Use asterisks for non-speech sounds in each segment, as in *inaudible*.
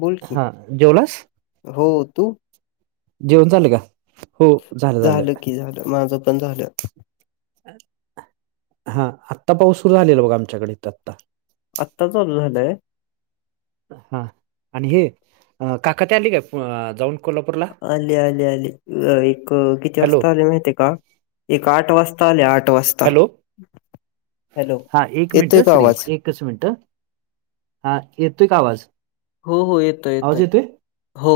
बोल कि हा जेवलास? हो तू जेवण झालं का? झालं की झालं माझं पण झालं. हा आत्ता पाऊस सुरू झालेला बघा आमच्याकडं इथं आत्ता आत्ता चालू झालाय. हा आणि हे काका ते आली काय जाऊन कोल्हापूरला? आले आले आले एक किती हॅलो वाजता आले माहिती का एक आठ वाज ता आठ वाजता हॅलो हॅलो हा एक मिनिट येतोय का सुदै आवाज एकच मिनिटं हा येतोय का आवाज हो हो येतोय आवाज येतोय? हो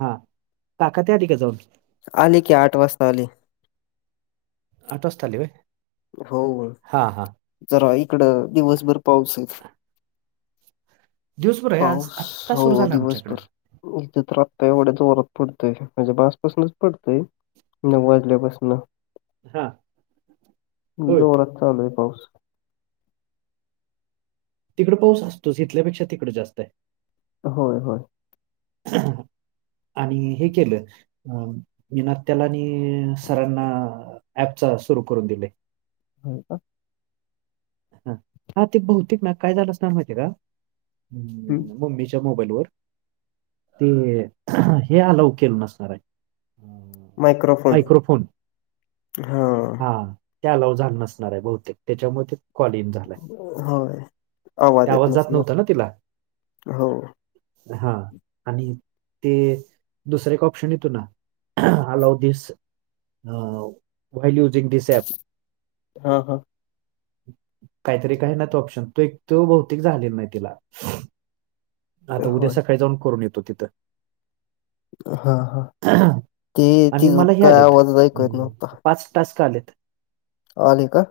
हा काका ति आली का जाऊन आली की आठ वाजता आली. आठ वाजता आली व्हय. हो हा हा जरा इकड दिवसभर पाऊस आहे. दिवसभर आहे आज पाऊस आत्ता सुरू हो झाला आमच्याकडं दिवसभर. इथ तर आत्ता एवढ्या जोरात पडतय म्हझ्या बासपासूनच पडतंय. न वाजले बस नाही. हा. होय जवळात चालू आहे पाऊस. तिकड पाऊस असतोच इथल्यापेक्षा तिकडं जास्त आहे. होय होय. आणि हे केलं. अ मी नात्याला आणि सरांना ऍपचा सुरू करून दिले. हो का '. ह हा ते बौतेिक ना काय झालं असणार माहितीय का. हम्म. हम् मम्मीच्या मोबाईल वर ते हे आलाऊ केल नसणार आहे. मायक्रोफोन हा. त्यालाव जाण नसणार आहे बहुतेक त्याच्यामध्ये. क्लिन झालाय होय आवाज येत त्यावज जात नव्हत नसणार ना तिला. हो हा आणि ते दुसर एक ऑप्शन येतो ना. Allow this while using this app. हा हा. काहीतरी काही ना तो ऑप्शन तू एक तू भौतिक झाले नाही तिला. आता उद्या होय सकाळी जाऊन करून येतो तिथं. हा हा ते ति आणि मला हे काय आलेत. आवाज ऐकू येत नव्हता पाच टस्का आलेत. आले का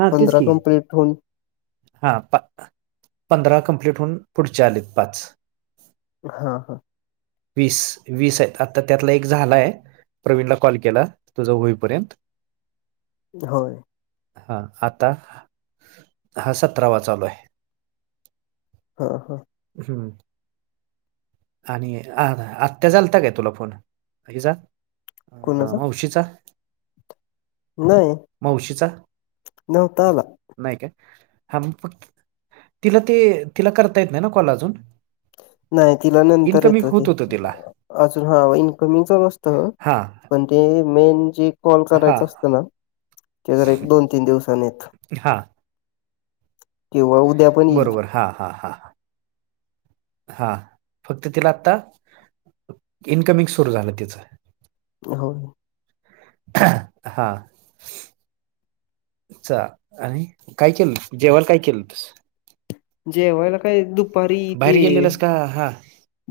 हा तेच पंधरा की कं्प्लीट होऊन. हा पंधरा कंप्लीट होऊन पुढचे आलेत पाच. हा हा. वीस वीस आहेत आता त्यातला एक झालाय. प्रवीणला कॉल केला तुझा होईपर्यंत. होय. हा आता. हा सतरावा चालू आहे. हा हा. हम्म! आणि आ आत्ता झालता काय तुला फोन जा. अ कोणाचा मग उशीचा. नाही मावशीचा. नव्हता आला नाही काय हा मग फक् तिला ते तिला करता येत नाय ना कॉल अजून. नाही तिला नंतर इनकमिंग येतं होत ते होतं तिला अजून हा इन्कमिंग चालू असत हा पण. ते मेन जे कॉल हा करायच असत ना ते जरा एक दोन तीन दिवसानी येत हा किंवा उद्या पण येईल बरोबर हा हा ह हाहा फक्त तिला आता इन्कमिंग सुरु झालं तिचं. हो नं हा. चा अरे काय केलं जेवाल काय केलंतस. जेवायला काय दुपारी बाहेर ते गेलेलंस का हा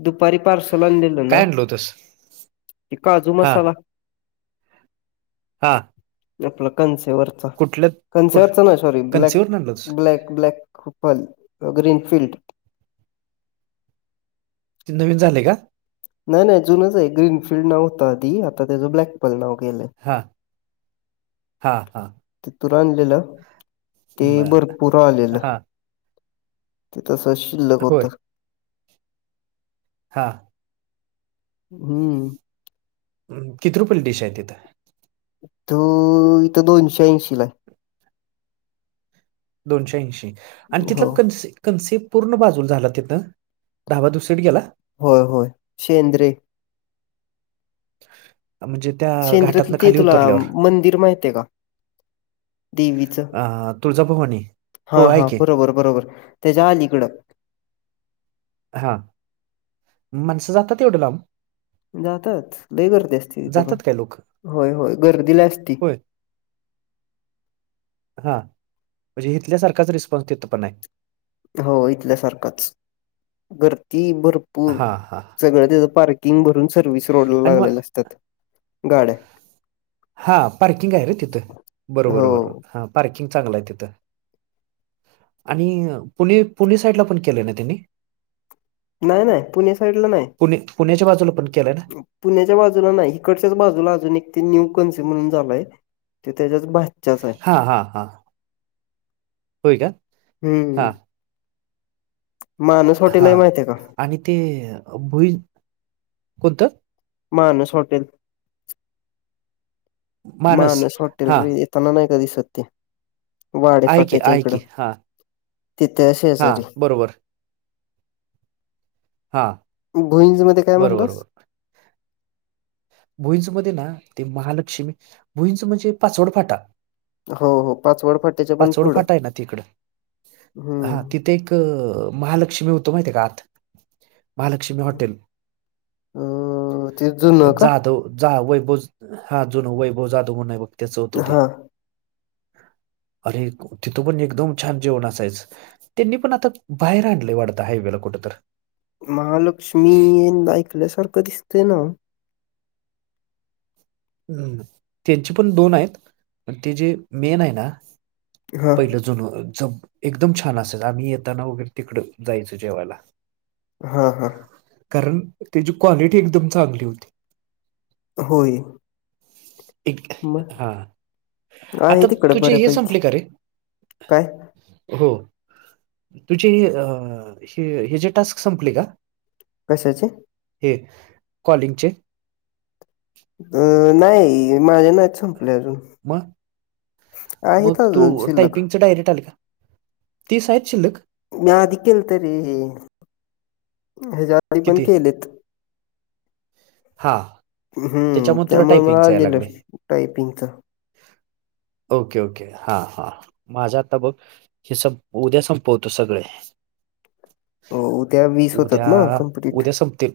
दुपारी पार्सल आणलेलं काय ना आणलं होतस ते काजू हा मसाला हां आपलं कनसेवरचा कुठ कनसेवरचा ना सॉरी ब्लॅक कन्सिवरून आणलं होतस ब्लॅक ब्लॅक खुपल ग्रीनफील्ड ते नवीन झालय का? नाय नाय जुनच आहे ग्रीनफील्ड नाव होत आधी आता त्या ब्लॅक पल नाव केलंय हा हा हा तिथून आणलेला ते बर भरपूर आलेलं हा ते तस शिल्लक होय होत. हां हम्म हं किती रुपयाला डिश आहे तिथं इथं इथं दोनशे ऐंशी ला दोनशे ऐंशी आणि तिथला हो कन्सी कन्सेप पूर्ण बाजूला झाला तिथं डाबा दुसरिकडं गेला. होय होय शेंद्रे म्हणजे त्या शेंद्रातलं घाटातनं ते खाली तुला उतरल्यावर मंदिर माहित आहे का देवी ' चं अं, तुळजाभवानी हो हा आहे हा की बरोबर बरोबर त्याच्या अलीकडं मं हा माणसं जातात येवढं लांब जातात लय गर्दी असते तिथं पण जातात काय लोक होय होय गर्दी लय असती. होय हा म्हणजे इथल्यासारखाच रिस्पॉन्स तिथं पण हाय हो इथल्यासारखंच गर्दी भरपूर हां, हां. सगळं तिद पार्किंग भरून सर्विस रोड ला आणि मग लागलेला असतात गाड्या हा पार्किंग आहे रे तिथं बरोबर हो बरोबर हा पार्किंग चांगलं आहे तिथं आणि पुणे पुणे साईडला पण केलय ना त्यांनी नाय नाय पुणे साईडला नाय पुणे पुण्याच्या बाजूला पण केल्याय नं पुण्याच्या बाजूला नाही इकडच्याच बाजूला अजून एक ते न्यू कन्सी म्हणून झालय ते त्याच्याच भाच च्याच हाय हां, हां, हां. होय का? हम्म हां, माणस हॉटेल हाय हां. माहित आहे का आणि ते भुई कोणतं? मानस हॉटेल मानस हॉटेल रे येताना नाय का दिसत ते वाडे आहे की, फाट्याच्या आहे की. इकडं हां, तिथे हां. शेजारी बरोबर. हां, भुईंज मध्ये काय बरोबर, म्हणलास भुईंच मध्ये ना ते महालक्ष्मी भुईंच म्हणजे पाचवड फाटा हो हो पाचवड फाट पाचवड फाटा आहे ना तिकड हा हम्म तीत ते एक महालक्ष्मी होतो माहिित का आत महालक्ष्मी हॉटेल अ ते जुनं का? जाधव जा वैभव हा जुन वैभव जाधव म्ह नाही बघ त्याचं होतं ते हां. अरे तिथं पण एकदम छान जेवण असायच त्यांनी पण आता बाहेर आणलंय वाढत हायवेला कुठ तर महालक्ष्मी ऐकल्यासारखं दिसतय ना हम् त्यांचे पण दोन आहेत प ते जे मेन आहे ना हां, पहिलं जुन ज एकदम छान असायच आम्ही येताना वगैरे तिकड जायचो जेवायला हा हा कारण त्याची क्वालिटी एकदम चांगली होती होय एक मग हा आहे आता तिकडं तुझे हे बऱ्यापैकी. संपले का रे काय हो तुझी हे जे टास्क संपले का कशाचे हे कॉलिंगचे अं नाही माझ्या नाही संपले अजून मग आहेत मग तू अजून शिल्लक. टायपिंगच डायरेक्ट आले का ती साहित शिल्क मी आधी केलं तरी हच्या आधी पण केलेत हा हम्म त्यामुळे मला आलेलं लागले टायपिंगच ओके ओके हा हा माझ्या आता बघ हे स उद्या संपवतो सगळे उद्या वीस होतात उद्या ना कंप्लीट. उद्या संपतील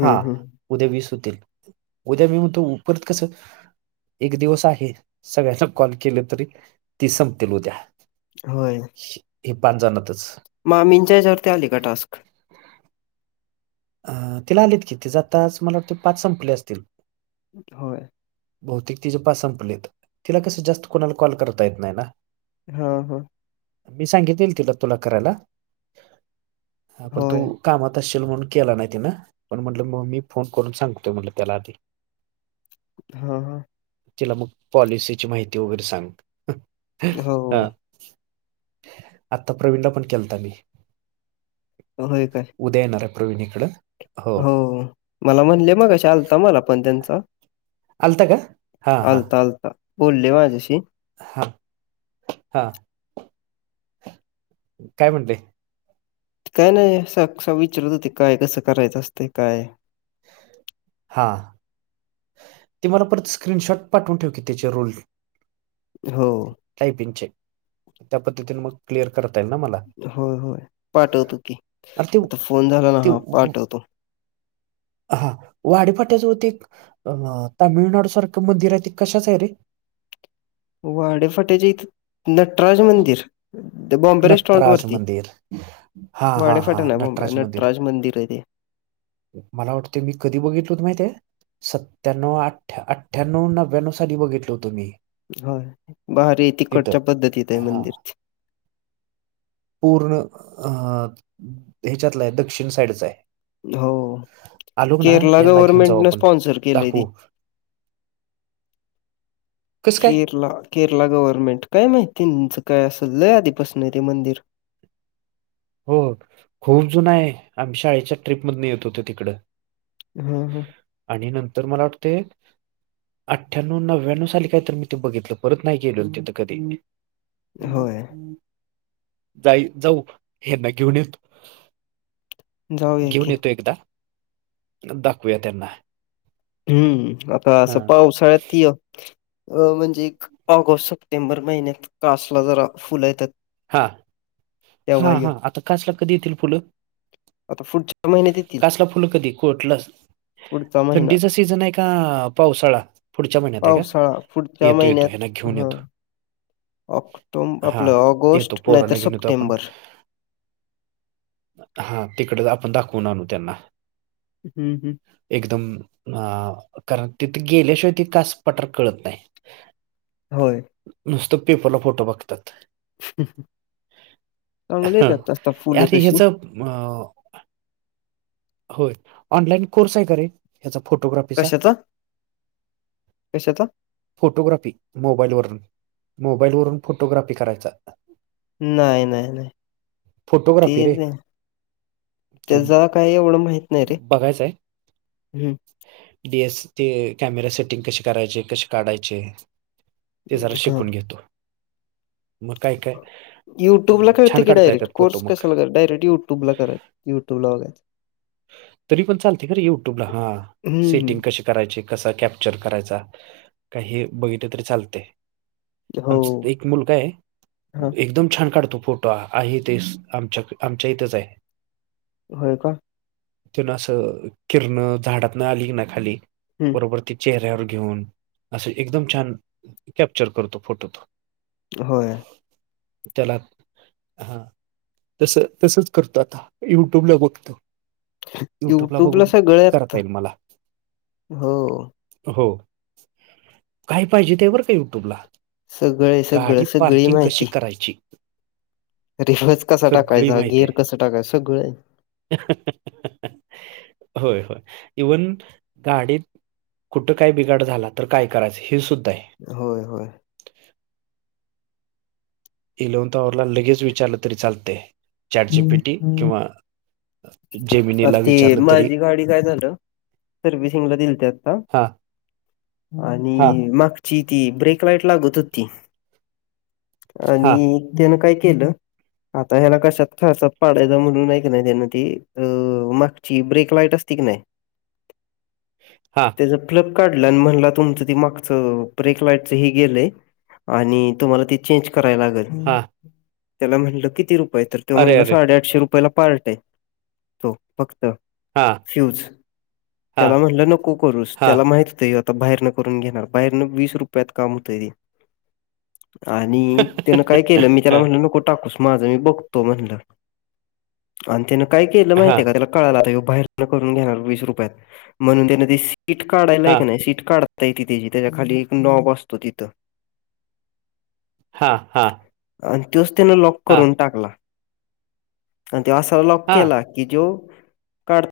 हा हं. उद्या मी सुतील उद्या मी म्हणतो उरत कसं एक दिवस आहे सगळ्यांना कॉल केलं तरी ती संपतील उद्या होय हे पाच जणतच मामींच्याच्यावर आली का टास्क अ तिला आलेत कि ते ज आताच मला वाटते पाच संपले असतील होय बहुतेक ति जे पाास संपलेत तिला कस जास्त कोणाला कॉल करता येत नाही ना हा हा मी सांगितल तिला तुला करायला पण तू होय. काम ण के नाही ना पण म्हट मग मी फोन करून सांगतो म्ह त्याला आधी हा हा तिला मग पॉलिसीची माहिती वगैरे सांग हो, ह आता प्रवीणला पण केलता मी होय काय उदयनार आहे प्रवीण इकडं हो मला म्हणले म कशा आलता मला पण त्यांच आलता का हां हां आलता आलता बोलले माझशी हां हां काय म्हणते काय नाही असं विचारत होते काय कसं करायचं असते काय हां ते मला परत स्क्रीनशॉट पाठवून ठेव की त्याचे रोल हो टयपिंगचेप म क्लिअर करतय ना मला होय होय पाठवतो की अरे ते आता फोन झाला ना हा पाठवतो. हा वाड फटाच होती. तामिळनाडूसारखं मंदिर आहे ते कशाच आहे रे. वाडेफाट्याचे इथे नटराज मंदिर. बॉम्बे रे स्टॉट नटराज वरती मंदिर हा हा हा वाडेफाट ना बॉम्बे मंदिर नटराज मंदिर आहे ते. मला वाटतं मी कधी बघितल होत माहित. सत्त्याण्णव अठ अठ्ठ्याण्णव नव्याण्णव साली बघितल होतो मी. हो बारी तिथं तििकटच्या पद्धतीत आहे हा मंदिर. पूर्ण अ ह्याच्यातलं आहे दक्षिण साईडचा आहे. हो. आलोक ना केरला यांना घेऊन जाऊ गव्हर्नमेंटनं आपण स्पॉन्सर केलंय ते. दाखवू. *inaudible* कसं काय केरला. केरला गव्हर्नमेंट काय माहिती तुचं काय असं लय आधीपासणारे मंदिर. हो खूप जुन आहे आम्ही शाळेच्या ट्रीप मधून येत होते तिकडं. हम हा. आणि नंतर मला वाटते. अठ्ठ्याण्व नव्या्णव साली काय तर मी ते बघितलं परत नाही केेले होते. तर कधी. होय, जाई जाऊ. हेना घेऊन येतो जाऊया घेऊन की. येतो एकदा. दाखवूया त्यांना. हम् हा आता पावसाळ्यात तय. अ म्हणजे ऑगस्ट सप्टेंबर महिन्यात कासला जरा फुलं येतात. हा हा तेव्हा य. हा आता काचला कधी येतील फुलं. आता पुढच्या महिन्यात येतील. कासला फुलं कधी कोटलं पुढचा महिना थंडीचा सीझन आहे.. का पावसाळा. पुढच्या महिन्यात आहे का पावसाळा पुढच्या येतो येतो महिन्यात ह्यांना घेऊन ह. येतो ऑक्टोब हा आपलं येतो ऑगस्ट नाहीतर पोरांना घेऊन येतो आपण सप्टेंबर. हा तिकडे आपण दाखवून आणू त्यांना. हम्म हम्. एकदम अ कारण तिथे गेल्याशिवाय त कास पटार कळत नाही. हो. होय. नुसतं पेपरला फोटो बघतात.. चांगले येतातता फुलं तशी. अ. होय ऑनलाइन कोर्स आहे का रे!. याचा फोटोग्राफीचा. कशाचा? कशाचा? फोटोग्राफी मोबाईल वर्ण मोबाईल वरून फोटोग्राफी करायचा. नाही नाही नाही फोटोग्राफी ते रे त्याज. काय एवढं माहिती. बघायचंय. डी एस ते कॅमेरा सेटिंग कशी करायचे कसे काढायचे.. ते जरा हा. शिकून घेतो.. मग काय काय युट्यूबला अं, कळते छान की काढता येतात डायरेक्ट फोटो कोर्स मग कशला करत डायरेक्ट युट्यूबला कराय. युट्यूब लाग आहेत. तरी पण चालतेरे युट्यूबला हा हम्म सेटिंग क. करा क कॅपचर कराय काही बघ तरी चालते.. हो आम. मुलगा आहे हा एकदम छान काढतो फोटो आहे. ते आमच्या आमच्या इथंच आहे. होय का!. तून असं किरण झाडात न आली ना खाली हम्म बरोबर ती चेहऱ्यावर घेऊन असं एकदम छान कॅप्चर करतो. फोटो तो होय त्याला हा तस तसच करतो. आता युट्यूबला बघतो. युट्यूब ला युट्यूबला बघून सगळं आता करता येईल मला हो. हो काय पाहिजे ते बर का युट्यूबला सगळे सगळं गाडी सगळी पार्किंग कशी माहिती करायची रिव्हर्स कसा सगळी टाकायचा माहिती गिअर आहे. कसं टाकायचं सगळं होय होय इव्हन गाडीत कुठं काय बिघाड झाला. तर काय करायचं हे सुुद्धा आहे होय होय इलवतावरला लगेच विचारलं तरी चालते. चाट जी पी टी किंवा अर जेमिनीला त विचारलं तरी माझी गाडी काय झालं सर्विसिंगला दिलती आता हा हा आणि माग ची ती ब्रेक लाईट लागत. हो ती हा आणि त्यान काय केलं आता ह्याला कशात ख अस पाडायचा म्हणून हाय की नाही त्यान ती अ मागची ब्रेक लाईट असती की नाही. हा त्याच *inaudible* प काढलं आणि म्हणला तुमचं ती मागचं ब्रेक लाईटच ही गेलंय आणि तुम्हाला त चेंज कराय लागेल हां त्याला म्हणलं किती रुपये तर तो अरे म्हणलं अरे साडेआठशे रुपयाला पार्ट आहे तो फक्त हा फ्यूज हा त्याला म्हटलं नको करूस हा त्याला माहित होते आता बाहेरन करून घेणार बाहेरनं वीस रुपयात काम होतय आणि त्यानं काय केलं मी त्याला म्हटलं नको टाकूस माझं मी बघ त म्हणलं आणि त्यान काय केलं माहित हा आहे का हा त्याला त्याला कळालं ह्यो बाहेर न करून घेणार वीस रुपयात म्हणून तू शीट काढायला हा तिथची त्याच्या खाली एक नॉब असतो तिथं हां हां आणि तोच त्यान लॉक करून टाकला आणि त असा लॉक हा केला की जो काढ